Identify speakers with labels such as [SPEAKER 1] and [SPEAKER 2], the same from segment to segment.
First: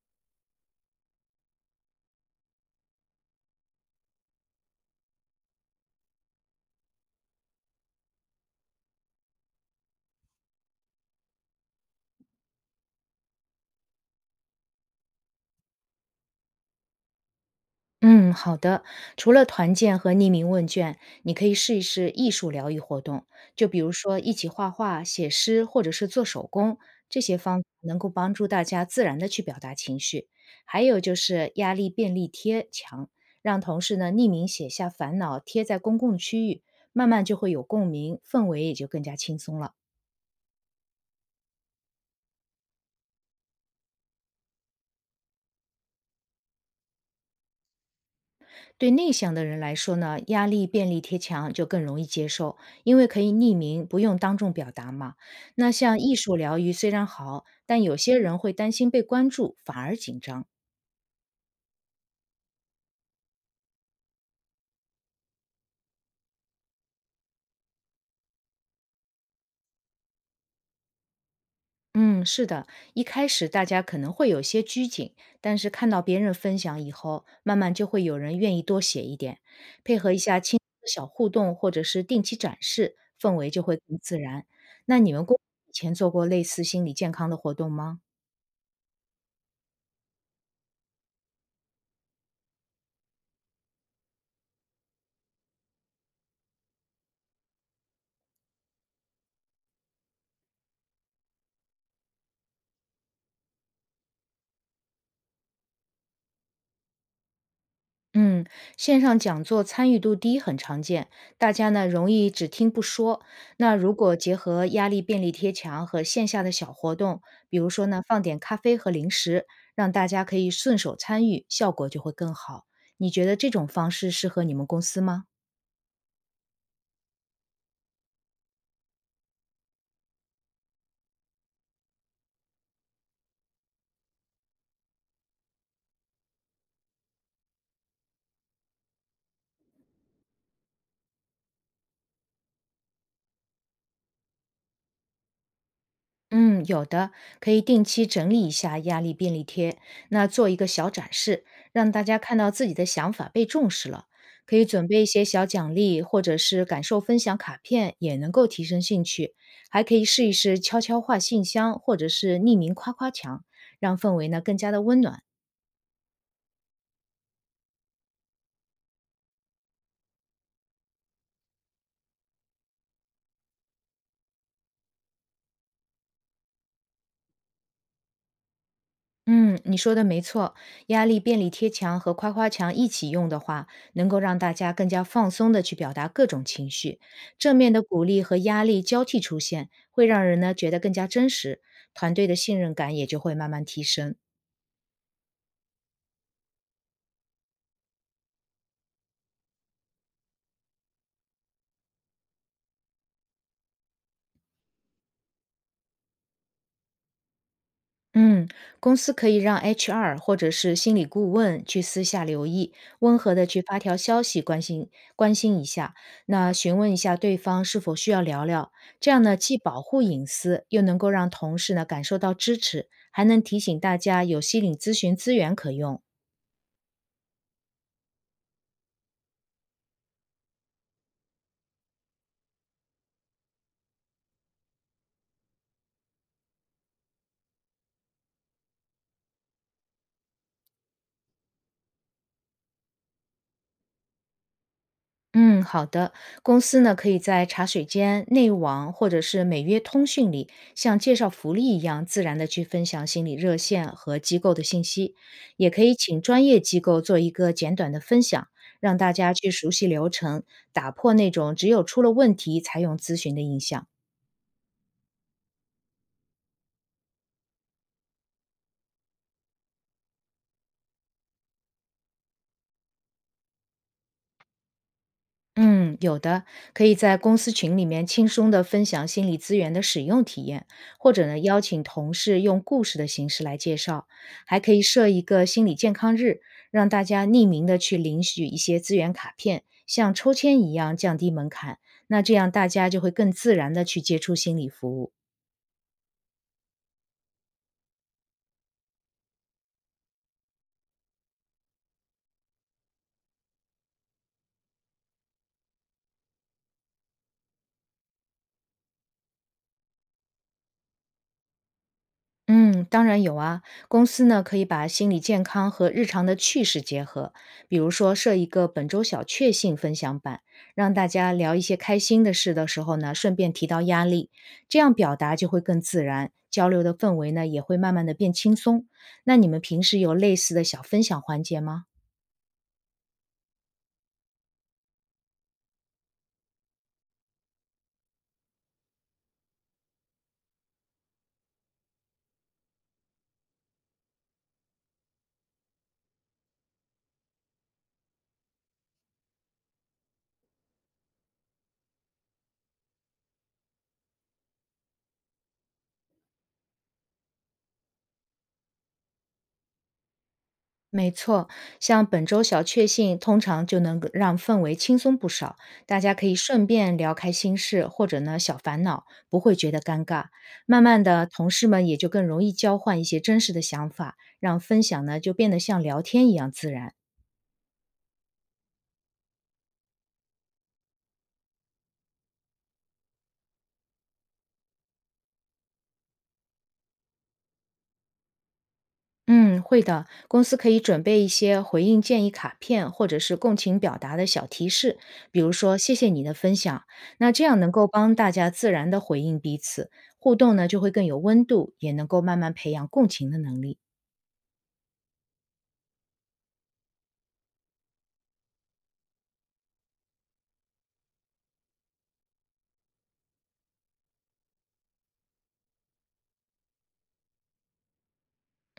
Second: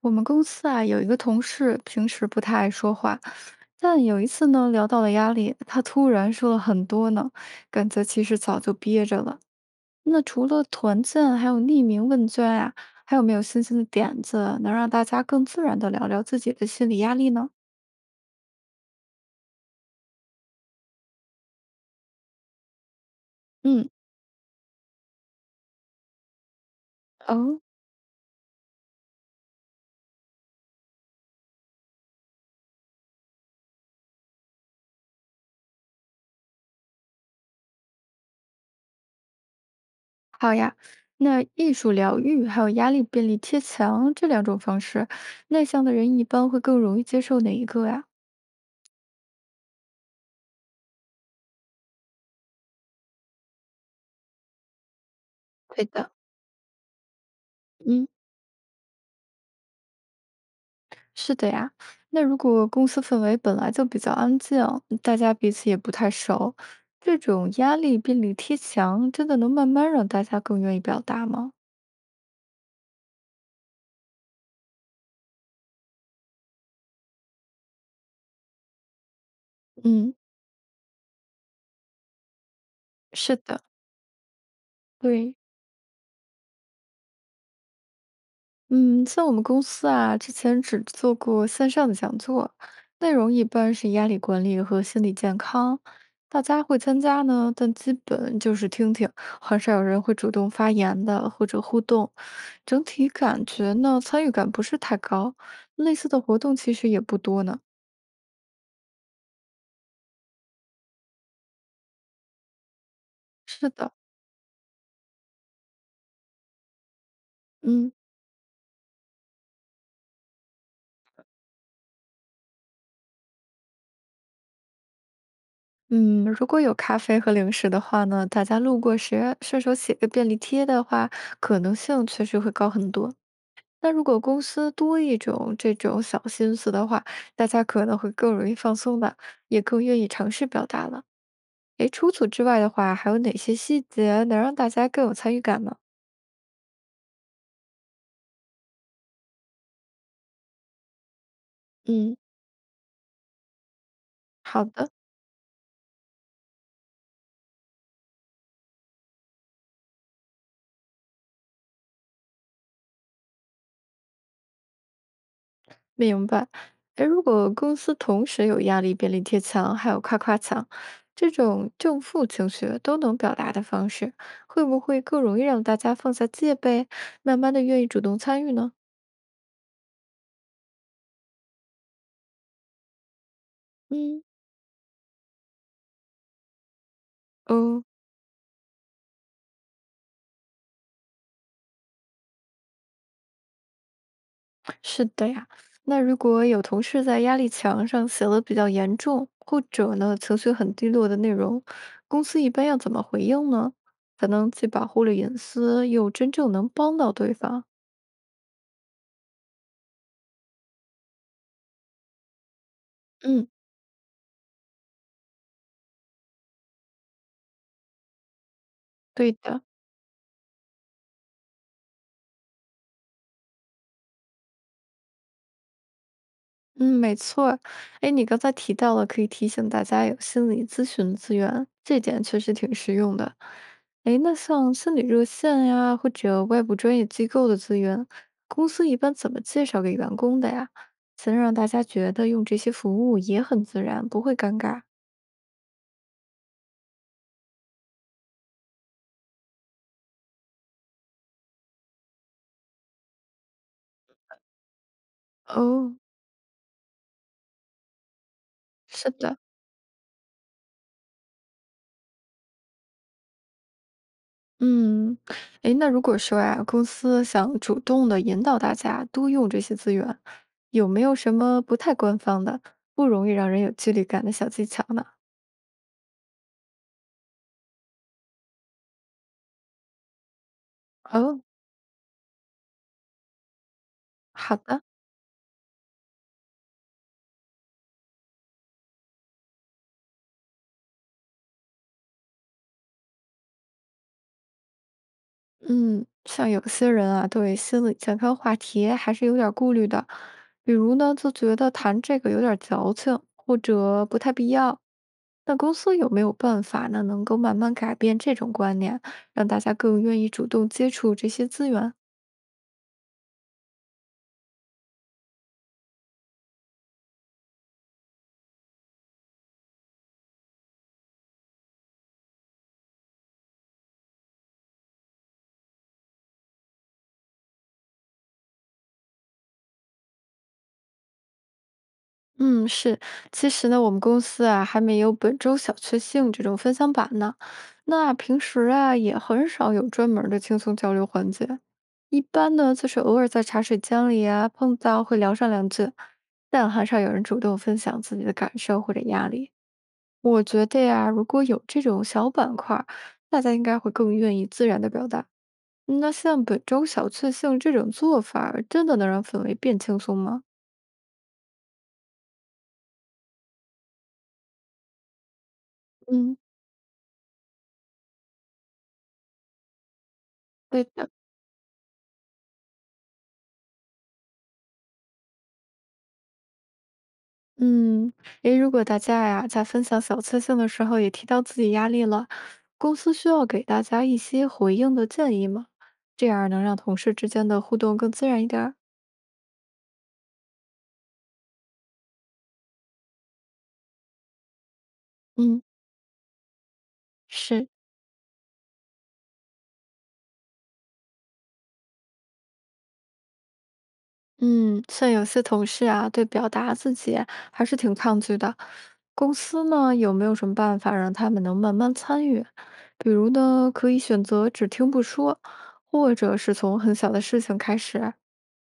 [SPEAKER 1] 我们公司啊有一个同事，平时不太爱说话，但有一次呢聊到了压力，他突然说了很多呢，感觉其实早就憋着了。那除了团建，还有匿名问卷啊，还有没有新鲜的点子能让大家更自然的聊聊自己的心理压力呢？
[SPEAKER 2] 嗯，好的。除了团建和匿名问卷，你可以试一试艺术疗愈活动，就比
[SPEAKER 1] 嗯，
[SPEAKER 2] 如说一起画画、写诗，或者是做手工，这些方
[SPEAKER 1] 哦，
[SPEAKER 2] 法能够帮助大家自然的去表达情绪。还有就是压力便利贴墙，让同事呢匿名写下烦恼，贴在公共区域，慢慢就会有共鸣，氛围也就更加轻松了。
[SPEAKER 1] 好呀。那艺术疗愈还有压力便利贴墙这两种方式，内向的人一般会更容易接受哪一个呀？
[SPEAKER 2] 对内向的人来说呢，压力便利贴墙就更容易接受，因为可以匿名，不用当众表达嘛。那
[SPEAKER 1] 对
[SPEAKER 2] 像
[SPEAKER 1] 的，
[SPEAKER 2] 艺术疗愈虽然好，但有
[SPEAKER 1] 嗯。
[SPEAKER 2] 些人会担心被关注，反而紧张。
[SPEAKER 1] 是的呀，那如果公司氛围本来就比较安静，大家彼此也不太熟，这种压力便利贴墙，真的能慢慢让大家更愿意表达吗？
[SPEAKER 2] 嗯，是的，一开始大家可能会有些拘谨，但是看到别人分享以后，慢慢就会有人愿意多写一点，配合
[SPEAKER 1] 嗯，
[SPEAKER 2] 一下轻松的小互动或者是定期展示，氛
[SPEAKER 1] 是
[SPEAKER 2] 围
[SPEAKER 1] 的，
[SPEAKER 2] 就会更自然。那你们
[SPEAKER 1] 对。
[SPEAKER 2] 公司以前做过类似心理健康的活动吗？
[SPEAKER 1] 嗯，像我们公司啊，之前只做过线上的讲座，内容一般是压力管理和心理健康，大家会参加呢，但基本就是听听，很少有人会主动发言的或者互动，整体感觉呢，参与感不是太高，类似的活动其实也不多呢。
[SPEAKER 2] 嗯，线上讲座参与度低很常见，大家呢容易只听不说。
[SPEAKER 1] 是
[SPEAKER 2] 那
[SPEAKER 1] 的，
[SPEAKER 2] 如果结合压力便利贴墙和线下的小活动，比如说
[SPEAKER 1] 嗯
[SPEAKER 2] 呢放点咖啡和零食，让大家可以顺手参与，效果就会更好。你觉得这种方式适合你们公司吗？
[SPEAKER 1] 嗯，如果有咖啡和零食的话呢，大家路过时顺手写个便利贴的话，可能性确实会高很多。那如果公司多一种这种小心思的话，大家可能会更容易放松的，也更愿意尝试表达了。诶，除此之外的话，还有哪些细节能让大家更有参与感呢？
[SPEAKER 2] 嗯，有的，可以定期整理一下压力便利贴，那做一个小展示，让大
[SPEAKER 1] 嗯，
[SPEAKER 2] 家看到自己的想法被重视了。可以
[SPEAKER 1] 好
[SPEAKER 2] 准
[SPEAKER 1] 的，
[SPEAKER 2] 备一些小奖励，或者是感受分享卡片，也能够提升兴趣。还可以试一试悄悄话信箱，或者是匿名夸夸墙，让氛围呢更加的温暖。
[SPEAKER 1] 明白。诶，如果公司同时有压力便利贴墙，还有夸夸墙，这种正负情绪都能表达的方式，会不会更容易让大家放下戒备，慢慢的愿意主动参与呢？
[SPEAKER 2] 嗯，你说的没错，压力便利贴墙和夸夸墙一起用的话，能够
[SPEAKER 1] 嗯，
[SPEAKER 2] 让大家更加放松的去表达各种情绪。正面的
[SPEAKER 1] 哦。
[SPEAKER 2] 鼓励和压力交替出现，会让人呢觉得更加真实，团队的信任感也就会慢慢提升。
[SPEAKER 1] 是的呀，那如果有同事在压力墙上写了比较严重，或者呢情绪很低落的内容，公司一般要怎么回应呢？才能既保护了隐私，又真正能帮到对方？
[SPEAKER 2] 嗯，公司可以让 HR 或者是心理顾问去私下留意，温和的
[SPEAKER 1] 嗯，
[SPEAKER 2] 去发条消息关心一下，那询问一下对方是否需要聊聊，这样
[SPEAKER 1] 对
[SPEAKER 2] 呢既
[SPEAKER 1] 的，
[SPEAKER 2] 保护隐私，又能够让同事呢感受到支持，还能提醒大家有心理咨询资源可用。
[SPEAKER 1] 嗯，没错儿。哎，你刚才提到了可以提醒大家有心理咨询资源，这点确实挺实用的。哎，那像心理热线呀，或者外部专业机构的资源，公司一般怎么介绍给员工的呀？才能让大家觉得用这些服务也很自然，不会尴尬。
[SPEAKER 2] 嗯，好的。公司呢，可以在茶水间、内网或者是每月通讯里，像介绍福利一样自然的去分享心理热线和机构的信息，也可以
[SPEAKER 1] 哦，
[SPEAKER 2] 请专业机构做一个简短的分享，让
[SPEAKER 1] 是
[SPEAKER 2] 大家
[SPEAKER 1] 的。
[SPEAKER 2] 去熟悉流程，打破那种只有出了问题才用咨询的印象。
[SPEAKER 1] 嗯，诶，那如果说呀，公司想主动的引导大家多用这些资源，有没有什么不太官方的、不容易让人有距离感的小技巧呢？
[SPEAKER 2] 嗯，有的，可以在公司群里面轻松的分享心理资源的使用体验，或者呢
[SPEAKER 1] 哦，
[SPEAKER 2] 邀请同事用故事的形式来介绍，
[SPEAKER 1] 好
[SPEAKER 2] 还可以
[SPEAKER 1] 的，
[SPEAKER 2] 设一个心理健康日，让大家匿名的去领取一些资源卡片，像抽签一样降低门槛，那这样大家就会更自然的去接触心理服务。
[SPEAKER 1] 嗯，像有些人啊，对心理健康话题还是有点儿顾虑的，比如呢，就觉得谈这个有点儿矫情，或者不太必要。那公司有没有办法呢，能够慢慢改变这种观念，让大家更愿意主动接触这些资源？
[SPEAKER 2] 嗯，当然有啊。公司呢可以把心理健康和日常的趣事结合，比如说设一个本周小确幸分享版，让大家聊一些开心的事的时候呢，顺便提到压力，这样表达就会更自然，交流的氛围呢也会慢慢的变轻松。那你们平时有类似的小分享环节吗？
[SPEAKER 1] 嗯，是，其实呢，我们公司啊还没有本周小确幸这种分享版呢。那平时啊也很少有专门儿的轻松交流环节，一般呢就是偶尔在茶水间里啊碰到会聊上两句，但很少有人主动分享自己的感受或者压力。我觉得呀，如果有这种小板块儿，大家应该会更愿意自然的表达。那像本周小确幸这种做法儿真的能让氛围变轻松吗？
[SPEAKER 2] 没错，像本周小确幸，通常就能够让氛围轻松不少，大家可以
[SPEAKER 1] 嗯，
[SPEAKER 2] 顺便聊开心事或者呢小烦恼，不会觉得尴尬。慢
[SPEAKER 1] 对
[SPEAKER 2] 慢
[SPEAKER 1] 的。
[SPEAKER 2] 的，同事们也就更容易交换一些真实的想法，让分享呢就变得像聊天一样自然。
[SPEAKER 1] 嗯，诶，如果大家呀，在分享小确幸的时候也提到自己压力了，公司需要给大家一些回应的建议吗？这样能让同事之间的互动更自然一点儿。
[SPEAKER 2] 嗯，会的。公司可以准备一些回应建议卡片，或者是共情表达的小提示，比如
[SPEAKER 1] 嗯，
[SPEAKER 2] 说“谢谢你的分享”，那这样
[SPEAKER 1] 是，
[SPEAKER 2] 能够帮大家自然的回应彼此，互动呢就会更有温度，也能够慢慢培养共情的能力。
[SPEAKER 1] 嗯，像有些同事啊，对表达自己还是挺抗拒的。公司呢，有没有什么办法让他们能慢慢参与？比如呢，可以选择只听不说，或者是从很小的事情开始。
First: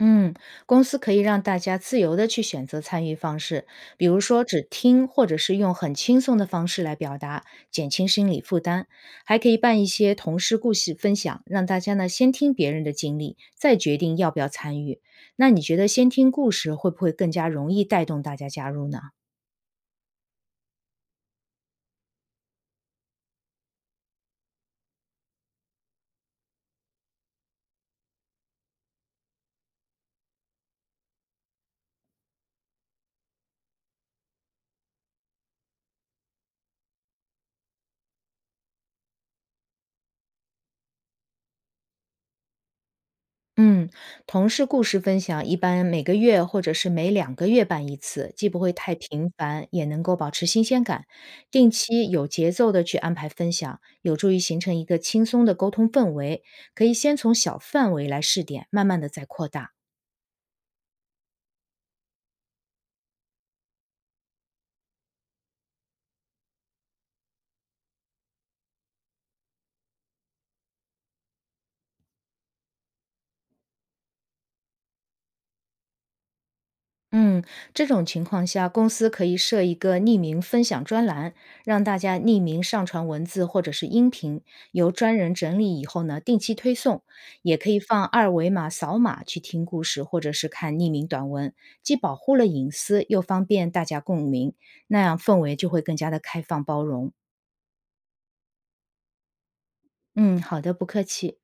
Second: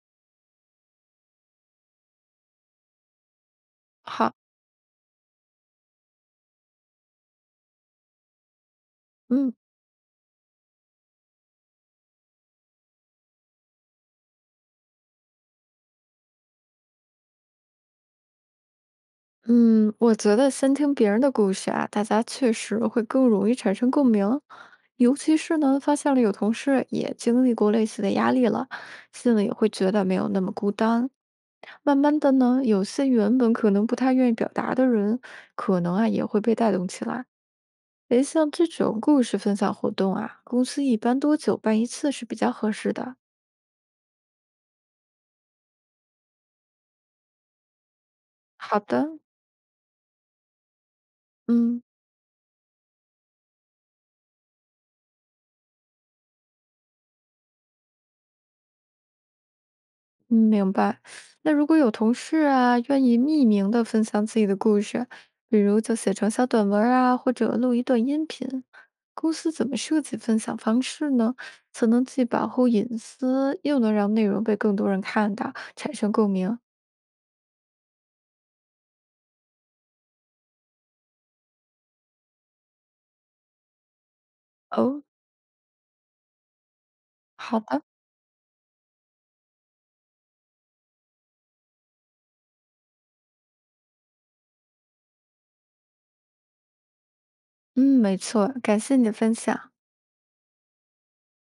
[SPEAKER 2] 嗯，公司可以让大家自由的去选择参与方式，比如
[SPEAKER 1] 好，
[SPEAKER 2] 说只听，或者是用很轻松的方式来表达，减轻心理负担。还可
[SPEAKER 1] 嗯。
[SPEAKER 2] 以办一些同事故事分享，让大家呢先听别人的经历，再决定要不要参与。那你觉得先听故事会不会更加容易带动大家加入呢？
[SPEAKER 1] 嗯，我觉得先听别人的故事啊，大家确实会更容易产生共鸣，尤其是呢，发现了有同事也经历过类似的压力了，心里也会觉得没有那么孤单。慢慢的呢，有些原本可能不太愿意表达的人，可能啊也会被带动起来。诶，像这种故事分享活动啊，公司一般多久办一次是比较合适的？
[SPEAKER 2] 嗯，同事故事分享一般每个月或者是每两个月办一次，既不会
[SPEAKER 1] 好
[SPEAKER 2] 太
[SPEAKER 1] 的，
[SPEAKER 2] 频繁，也能够保持新鲜感。定
[SPEAKER 1] 嗯。
[SPEAKER 2] 期有节奏的去安排分享，有助于形成一个轻松的沟通氛围。可以先从小范围来试点，慢慢的再扩大。
[SPEAKER 1] 嗯，明白。那如果有同事啊，愿意匿名的分享自己的故事，比如就写成小短文儿啊，或者录一段音频，公司怎么设计分享方式呢？才能既保护隐私，又能让内容被更多人看到，产生共鸣？
[SPEAKER 2] 嗯，这种情况下，公司可以设一个匿名分享专栏，让大家匿名上传文字或者是音频，由
[SPEAKER 1] 哦，
[SPEAKER 2] 专人整理以后呢，定期推送。也
[SPEAKER 1] 好
[SPEAKER 2] 可以
[SPEAKER 1] 的，
[SPEAKER 2] 放二维码扫码去听故事，或者是看匿名短文，既保护了隐私，又方便大家共鸣，那样氛围就会更加的开放包容。
[SPEAKER 1] 嗯，没错，感谢你的分享。
[SPEAKER 2] 嗯，好的，不客气。